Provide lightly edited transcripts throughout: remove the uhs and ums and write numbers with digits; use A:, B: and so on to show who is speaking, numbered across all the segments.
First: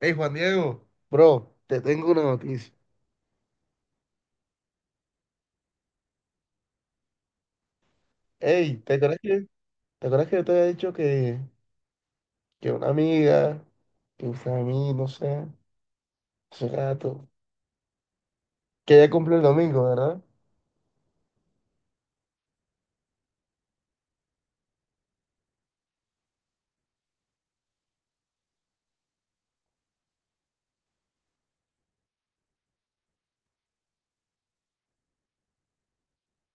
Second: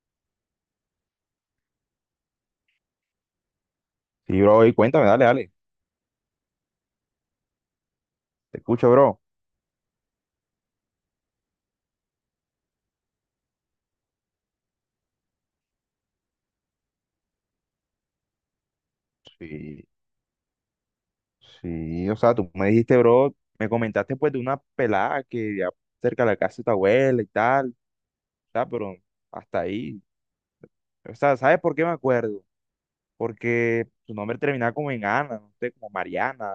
A: Hey, Juan Diego, bro, te tengo una noticia.
B: Sí, bro, y cuéntame, dale, dale. Te
A: Hey,
B: escucho, bro.
A: te acuerdas que yo te había dicho que una amiga, que usted a mí, no sé, hace rato, que ella cumple el
B: Sí,
A: domingo, ¿verdad?
B: sí, o sea, tú me dijiste, bro, me comentaste pues de una pelada que ya cerca de la casa de tu abuela y tal, o sea, pero hasta ahí. O sea, ¿sabes por qué me acuerdo? Porque su nombre terminaba como en Ana, no sé, como Mariana,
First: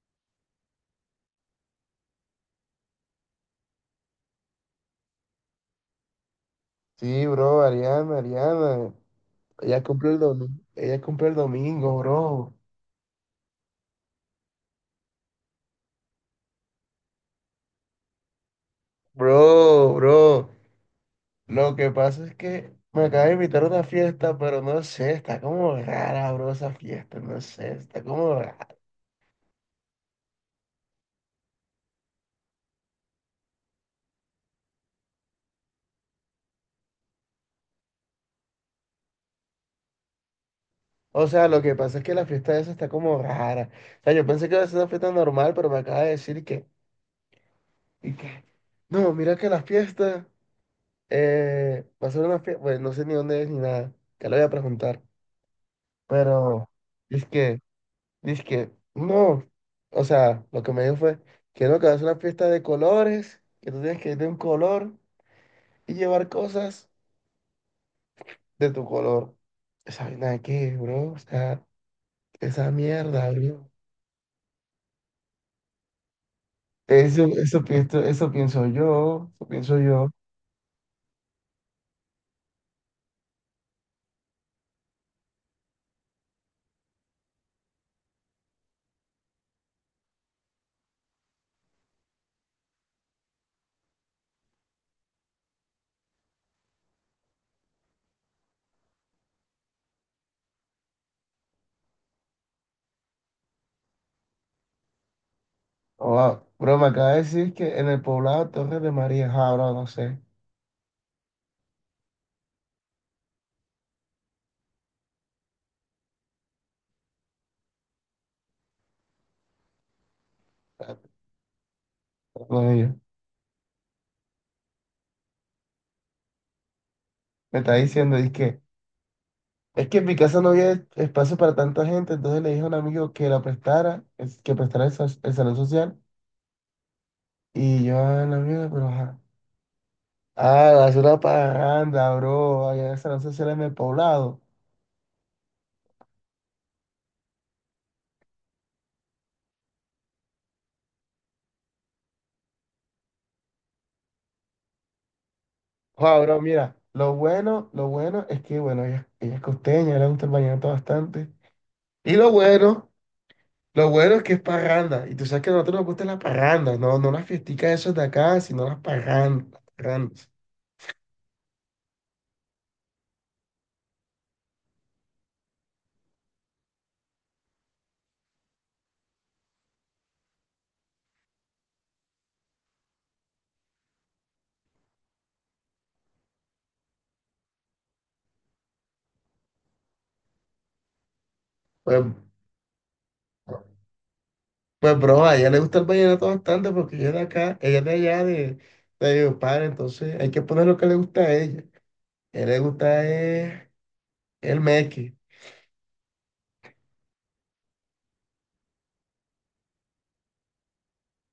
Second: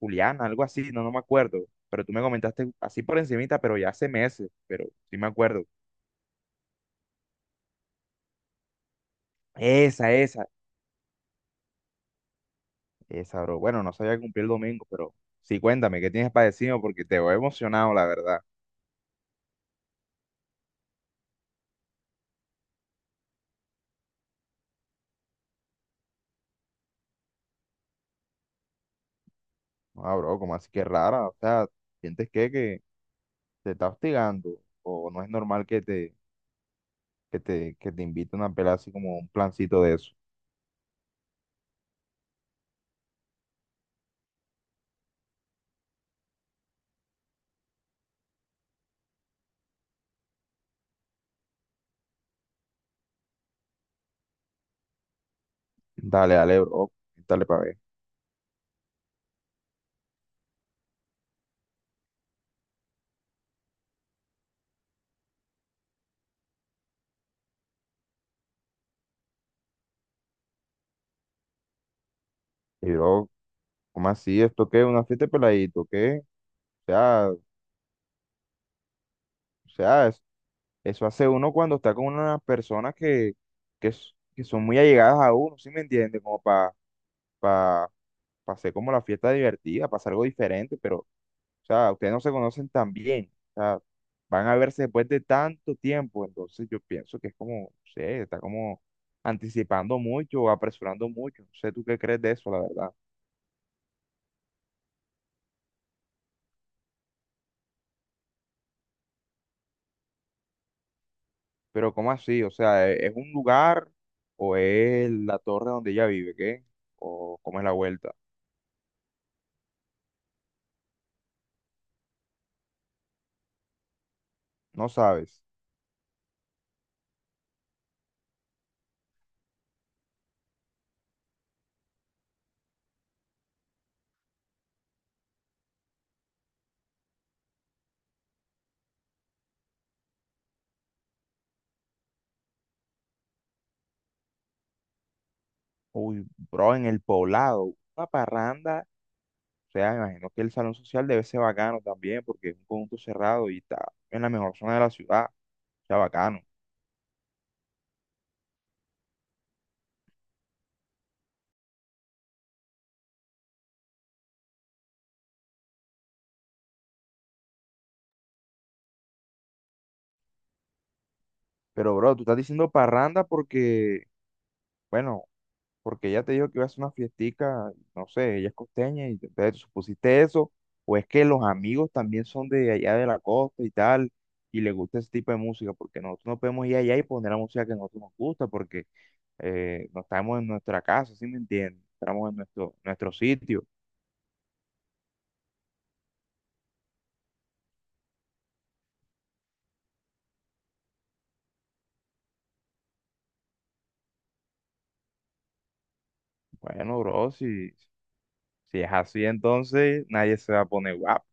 B: Juliana, algo así, no, no me acuerdo. Pero tú me comentaste así por encimita, pero ya hace meses, pero sí me acuerdo.
A: Sí, bro, Ariana, Ariana, ella cumple
B: Esa,
A: el
B: esa,
A: domingo, ella cumple el domingo, bro.
B: esa, bro. Bueno, no sabía cumplir el domingo, pero sí, cuéntame, ¿qué tienes para decirme? Porque te veo emocionado, la verdad.
A: Bro, lo que pasa es que me acaba de invitar a una fiesta, pero no sé, está como rara, bro, esa fiesta, no sé, está como rara.
B: Ah, bro, como así que rara? O sea, ¿sientes que te está hostigando? ¿O no es normal que te inviten a pelar así como un plancito de eso?
A: O sea, lo que pasa es que la fiesta esa está como rara. O sea, yo pensé que iba a ser una fiesta normal, pero me acaba de decir que, y que, no, mira que la fiesta va a ser una fiesta, pues no sé ni dónde es ni nada, que le voy a preguntar.
B: Dale, dale,
A: Pero,
B: bro,
A: dice
B: dale
A: que,
B: para ver.
A: dice que, no. O sea, lo que me dijo fue que no, que va a ser una fiesta de colores, que tú tienes que ir de un color y llevar cosas de tu color. Esa vaina de qué, bro, o sea, esa
B: Y bro,
A: mierda, bro.
B: ¿cómo así? ¿Esto qué? ¿Una fiesta de peladito? ¿Qué? O
A: Eso,
B: sea, o
A: eso pienso yo, eso pienso
B: sea,
A: yo.
B: es- Eso hace uno cuando está con unas personas que son muy allegadas a uno, ¿sí me entiendes? Como para pa, pa pa hacer como la fiesta divertida, para hacer algo diferente, pero... O sea, ustedes no se conocen tan bien. O sea, van a verse después de tanto tiempo. Entonces yo pienso que es como, no sé, está como anticipando mucho o apresurando mucho. No sé tú qué crees de eso, la verdad.
A: Oh, bro, me acaba de decir que en el poblado Torres de María, ah, bro, no sé.
B: Pero ¿cómo así? O sea, ¿es un lugar o es la torre donde ella vive? ¿Qué? ¿O cómo es la vuelta?
A: Con ellos.
B: No sabes.
A: Me está diciendo, es que en mi casa no había espacio para tanta gente, entonces le dije a un amigo que la prestara, es- que prestara el, sa- el salón social, y yo ah, la mierda pero ajá. Ah, hacer una parranda, bro, allá en el salón social en el poblado.
B: Uy, bro, en el poblado, una parranda. O sea, me imagino que el salón social debe ser bacano también porque es un conjunto cerrado y está en la mejor zona de la ciudad. O sea,
A: Wow,
B: bacano.
A: bro, mira, lo bueno es que, bueno, ella es costeña, le gusta el vallenato bastante. Y lo bueno. Lo bueno es que es parranda. Y tú sabes que a nosotros nos gustan las parrandas, no, no las fiesticas esas de acá, sino las parrandas. Las parrandas.
B: Pero, bro, tú estás diciendo parranda porque, bueno, porque ella te dijo que iba a hacer una fiestica, no sé, ella es costeña y entonces tú supusiste eso, o es que los amigos también son de allá de la costa y tal, y les gusta ese tipo de música, porque nosotros no podemos ir allá y poner la música que a nosotros nos gusta, porque no estamos en nuestra casa, ¿sí me entiendes?
A: Pues,
B: Estamos en nuestro sitio.
A: pues, bro, a ella le gusta el vallenato bastante porque ella es de acá, ella es de allá, de Valledupar, entonces hay que poner lo que le gusta a ella. A ella le gusta es el meque.
B: Bueno, bro, si es así, entonces nadie se va a poner guapo.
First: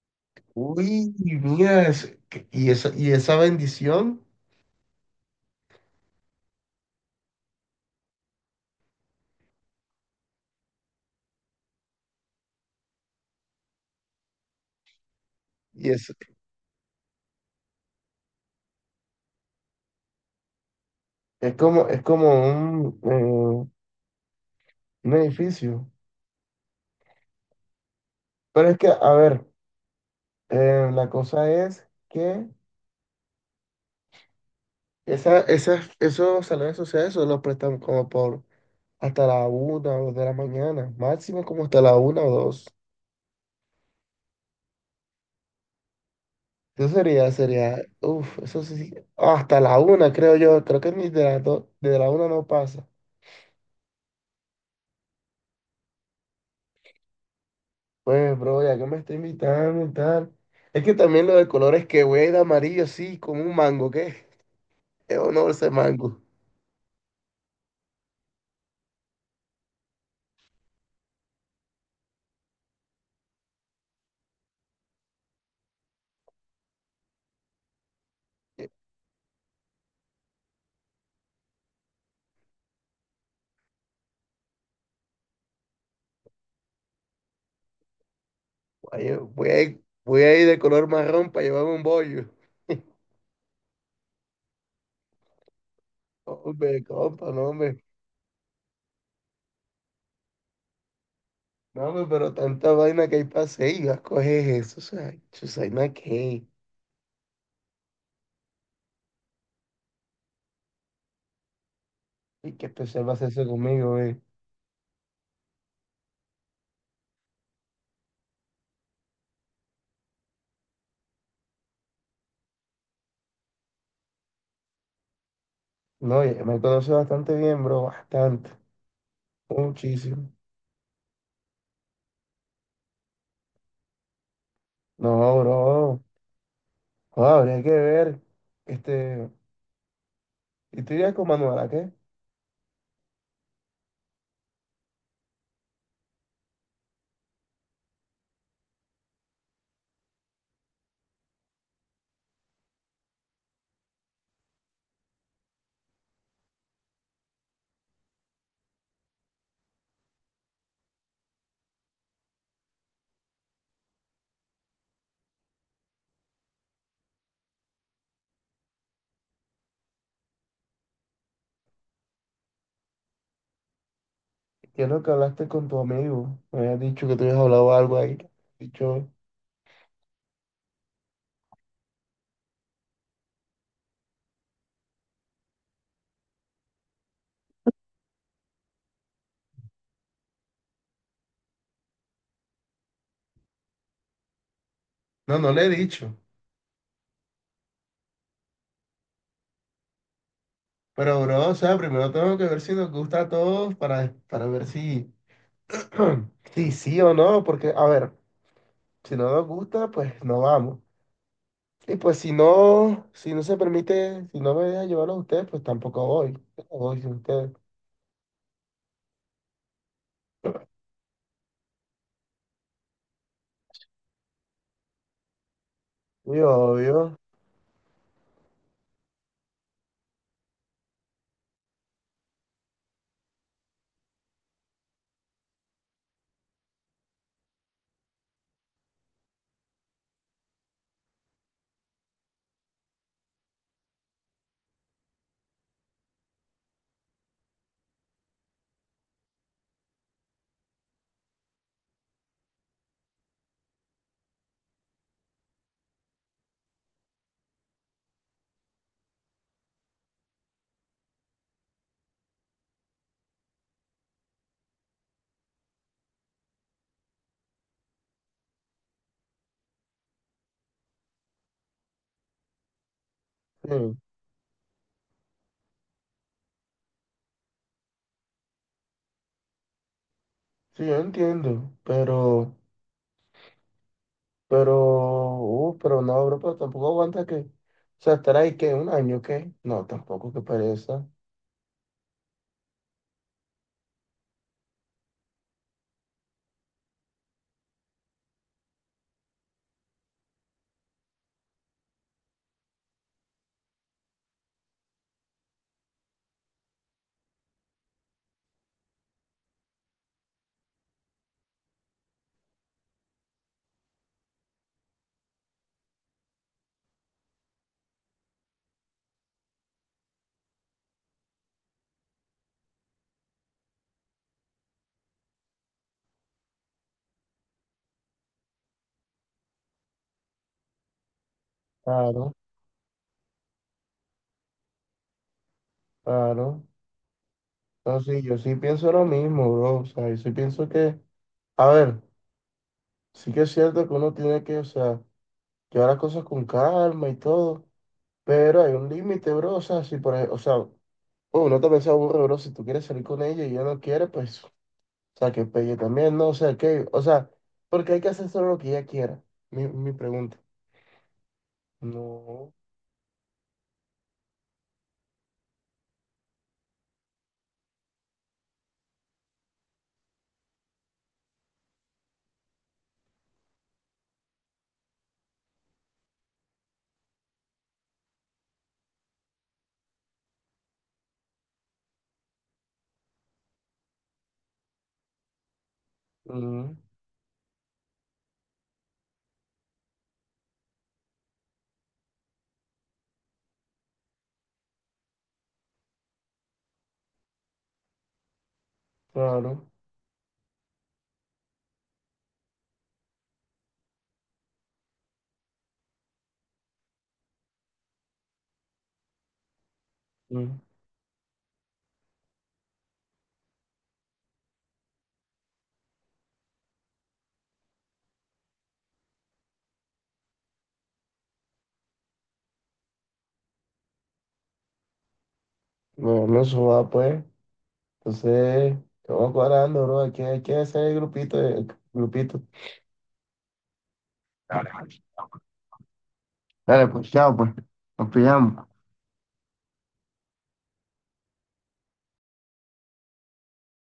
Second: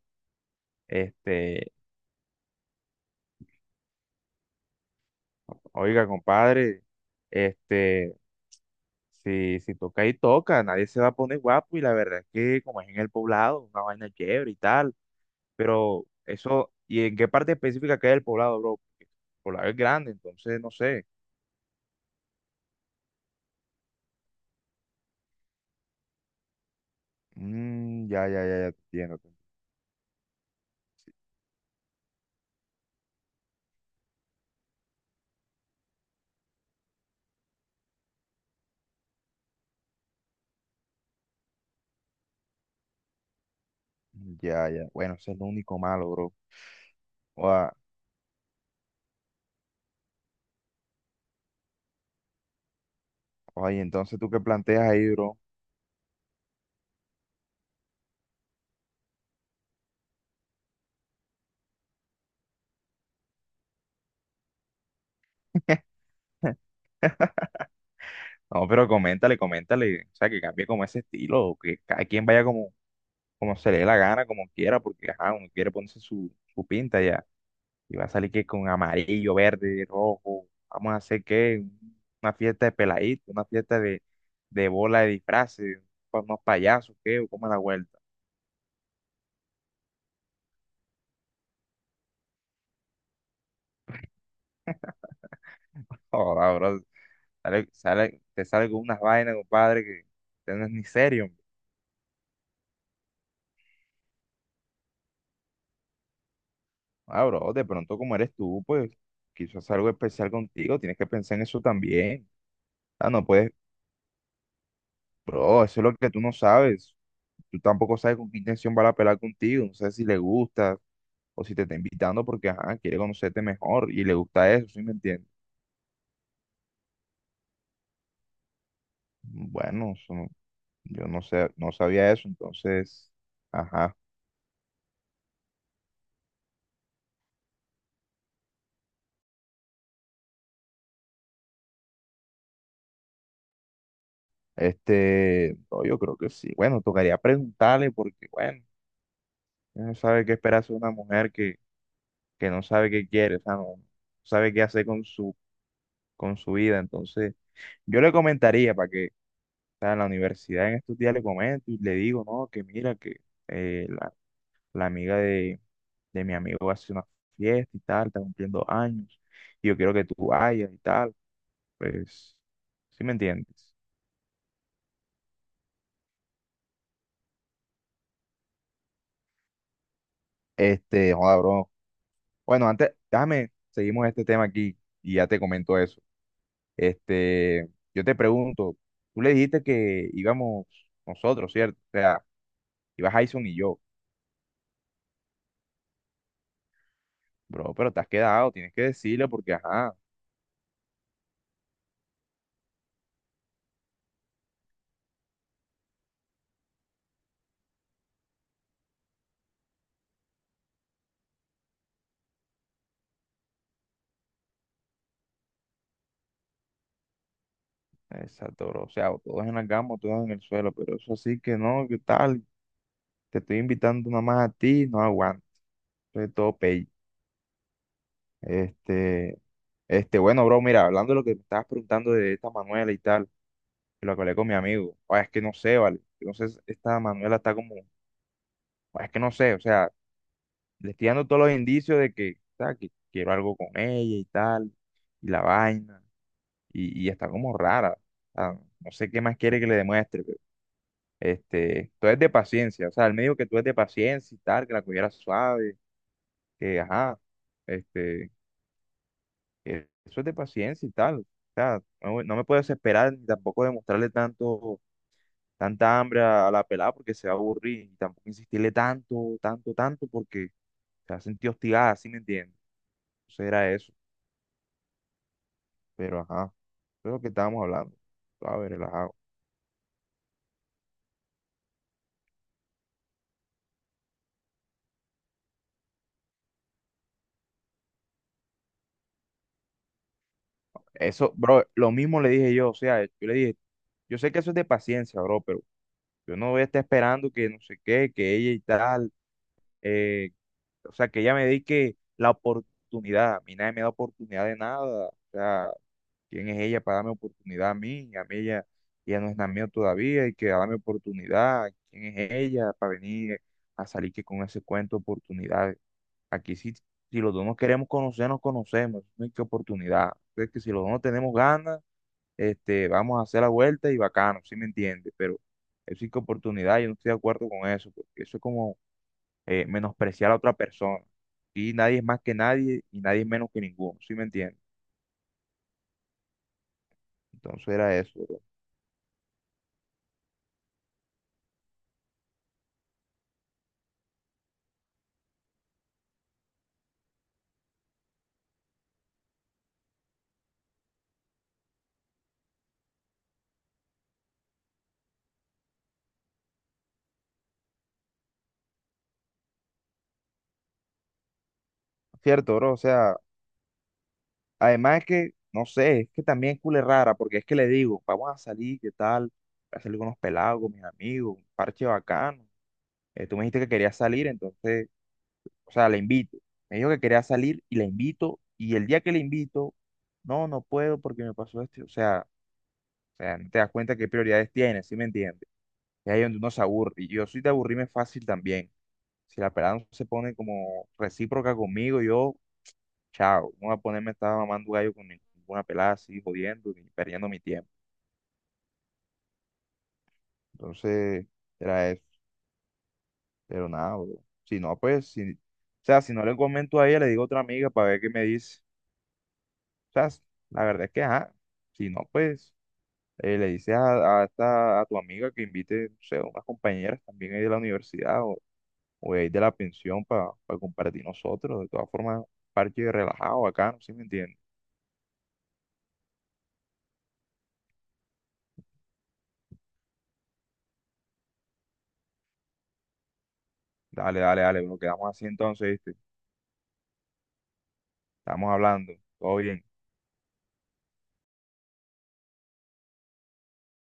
A: Uy,
B: Este,
A: mira, es- que- y esa bendición,
B: oiga, compadre, este. Si toca y toca, nadie se va a poner guapo y la verdad es que como es en el poblado, una vaina chévere y tal,
A: y
B: pero eso, ¿y en qué parte específica queda el poblado, bro? Porque el poblado es grande, entonces no sé.
A: es como un, eh, un edificio.
B: Mm, ya, ya, ya,
A: Pero
B: ya
A: es
B: te
A: que, a
B: entiendo.
A: ver, la cosa es que esa, esas, esos salones sociales solo prestan como por hasta la una o dos de la mañana, máximo como hasta la una o dos.
B: Ya, ya. Bueno, ese es lo único malo, bro.
A: Eso sería,
B: Oa-
A: sería, uff, eso sí, hasta la una creo yo, creo que ni de la, do- de la una no pasa.
B: Oye, entonces tú qué planteas ahí, bro.
A: Pues, bro, ya que me está invitando y tal. Es que también lo de colores que voy a ir de amarillo, sí, como un mango, ¿qué? Es honor ese mango.
B: No, pero coméntale, o sea, que cambie como ese estilo, o que cada quien vaya como, como se le dé la gana, como quiera, porque ajá, uno quiere ponerse su, su pinta ya. Y va a salir que
A: Eh,
B: con amarillo, verde, rojo. Vamos a hacer que una fiesta de peladito, una fiesta de bola de disfraces, unos payasos, ¿qué? ¿O cómo es la vuelta?
A: Voy a, voy a ir de color marrón para llevarme un bollo.
B: Ahora, bro,
A: Hombre, compa, no, hombre.
B: te sale con unas vainas, compadre, que no es ni serio, hombre.
A: No, hombre, pero tanta vaina que hay para hacer y vas a coger eso, o sea, Chusaina, ¿qué?
B: Ah, bro, de pronto como eres tú, pues quizás algo especial contigo, tienes que pensar en eso también.
A: ¿Y qué especial
B: Ah,
A: va a
B: no
A: hacerse
B: puedes,
A: conmigo, eh?
B: bro, eso es lo que tú no sabes. Tú tampoco sabes con qué intención va a pelar contigo, no sé si le gusta o si te está invitando porque ajá, quiere conocerte mejor y le gusta eso, ¿sí me entiendes?
A: No, ya me conoce bastante bien, bro, bastante,
B: Bueno, eso no-
A: muchísimo.
B: Yo no sé, no sabía eso, entonces, ajá,
A: No, bro, joder, habría que ver, este, y tú irías con Manuela, ¿qué?
B: este, no, yo creo que sí. Bueno, tocaría preguntarle porque, bueno, uno no sabe qué esperarse de una mujer que no sabe qué quiere, o sea, no sabe qué hacer con su vida, entonces, yo le comentaría para que, o sea, en la universidad en estos días le comento y le digo, no, que mira, que... eh, la amiga de mi amigo va a hacer una fiesta y tal, está cumpliendo años, y yo quiero que tú vayas y tal, pues, ¿sí me entiendes?
A: ¿Qué es lo que hablaste con tu amigo? Me habías dicho que tú habías hablado algo ahí, dicho...
B: Este, joda, bro. Bueno, antes, déjame, seguimos este tema aquí y ya te comento eso. Este, yo te pregunto, tú le dijiste que íbamos nosotros, ¿cierto? O sea, ibas Jason y yo,
A: No, no le he dicho,
B: bro, pero te has quedado, tienes que decirle porque, ajá,
A: pero, bro, o sea, primero tengo que ver si nos gusta a todos para ver si... Sí, sí o no, porque, a ver... Si no nos gusta, pues no vamos. Y pues si no, si no se permite, si no me dejan llevarlo a ustedes, pues tampoco voy. Yo no voy sin ustedes.
B: exacto, bro. O sea, o todos en la cama, o todos en el suelo, pero eso sí que no, ¿qué tal? Te estoy invitando nada más a ti, no aguanto, es
A: Muy
B: todo pay.
A: obvio.
B: Este, este, bueno, bro, mira, hablando de lo que me estabas preguntando de esta Manuela y tal, que lo que hablé con mi amigo, o es que no sé, vale, no sé, esta Manuela está como, "Oye, es que no sé, o sea, le estoy dando todos los indicios de que, o sea, que quiero algo con ella y tal, y la vaina, y está como rara, o sea, no sé qué más quiere que le demuestre, pero, este, tú eres de paciencia, o sea, él me dijo que tú eres de paciencia y tal, que la cogiera suave, que, ajá, este eso es de paciencia y tal. O sea, no me puedo desesperar ni tampoco demostrarle tanto, tanta hambre a la pelada porque se va a aburrir. Y tampoco insistirle tanto porque se va a sentir hostigada, ¿sí me entiendes? Eso
A: Sí,
B: era eso. Pero ajá, eso es lo que estábamos hablando. A ver, relajado.
A: sí, yo entiendo. Pero, pero no, bro, pero tampoco aguanta que, o sea, estar ahí que un año, ¿qué? No, tampoco, que pereza.
B: Eso, bro, lo mismo le dije yo. O sea, yo le dije, yo sé que eso es de paciencia, bro, pero yo no voy a estar esperando que no sé qué, que ella y tal. Eh, o sea, que ella me dedique la oportunidad. A mí nadie me da oportunidad de nada. O sea, ¿quién es ella para darme oportunidad a mí? A mí ella no es nada mía todavía y que darme oportunidad. ¿Quién es ella para venir a salir que con ese cuento de oportunidad? Aquí sí, si los dos nos queremos conocer, nos conocemos. No hay que oportunidad. Es que si los dos no tenemos ganas, este, vamos a hacer la vuelta y bacano, ¿sí me entiendes? Pero es sí que oportunidad, yo no estoy de acuerdo con eso, porque eso es como menospreciar a otra persona. Y nadie es más que
A: Claro,
B: nadie y nadie es menos que ninguno, ¿sí me entiendes?
A: claro.
B: Entonces era
A: No,
B: eso,
A: sí, yo
B: bro.
A: sí pienso lo mismo, bro. O sea, yo sí pienso que, a ver, sí que es cierto que uno tiene que, o sea, llevar las cosas con calma y todo. Pero hay un límite, bro. O sea, si por ejemplo, o sea, oh, uno también se aburre, bro. Si tú quieres salir con ella y ella no quiere, pues, o sea, que pelle también, ¿no? O sea, que, o sea, porque hay que hacer solo lo que ella quiera. Mi pregunta. No,
B: Cierto, bro, o sea, además que, no sé, es que también es cule rara, porque es que le digo, vamos a salir, ¿qué tal? Voy a salir con unos pelados, con mis amigos, un parche bacano. Tú me dijiste que querías salir, entonces, o sea, la invito. Me dijo que quería salir y la invito, y el día que la invito, no, no puedo porque me pasó esto. O sea, no te das cuenta qué prioridades tienes, ¿sí me entiendes? Y ahí es donde uno se
A: mm,
B: aburre. Y yo soy de aburrirme fácil también. Si la pelada no se pone como recíproca conmigo, yo chao, no voy a ponerme a estar mamando gallo con ninguna pelada así, jodiendo y perdiendo mi tiempo.
A: claro.
B: Entonces, era eso. Pero nada, bro. Si no, pues, si, o sea, si no le comento a ella, le digo a otra amiga para ver qué me dice. O sea,
A: Mm.
B: la verdad es que, ajá, si no, pues, le dices a tu amiga que invite, no sé, unas compañeras también ahí de la universidad o de ahí de la pensión para compartir nosotros. De todas formas, parche relajado, acá, ¿no? ¿Sí me entiendes?
A: Bueno, eso va, pues. Entonces, vamos cuadrando, bro. Hay que hacer el grupito, el grupito.
B: Dale, bro, quedamos así entonces, ¿viste?
A: Dale, pues, chao, pues. Nos
B: Estamos
A: pillamos.
B: hablando, todo bien.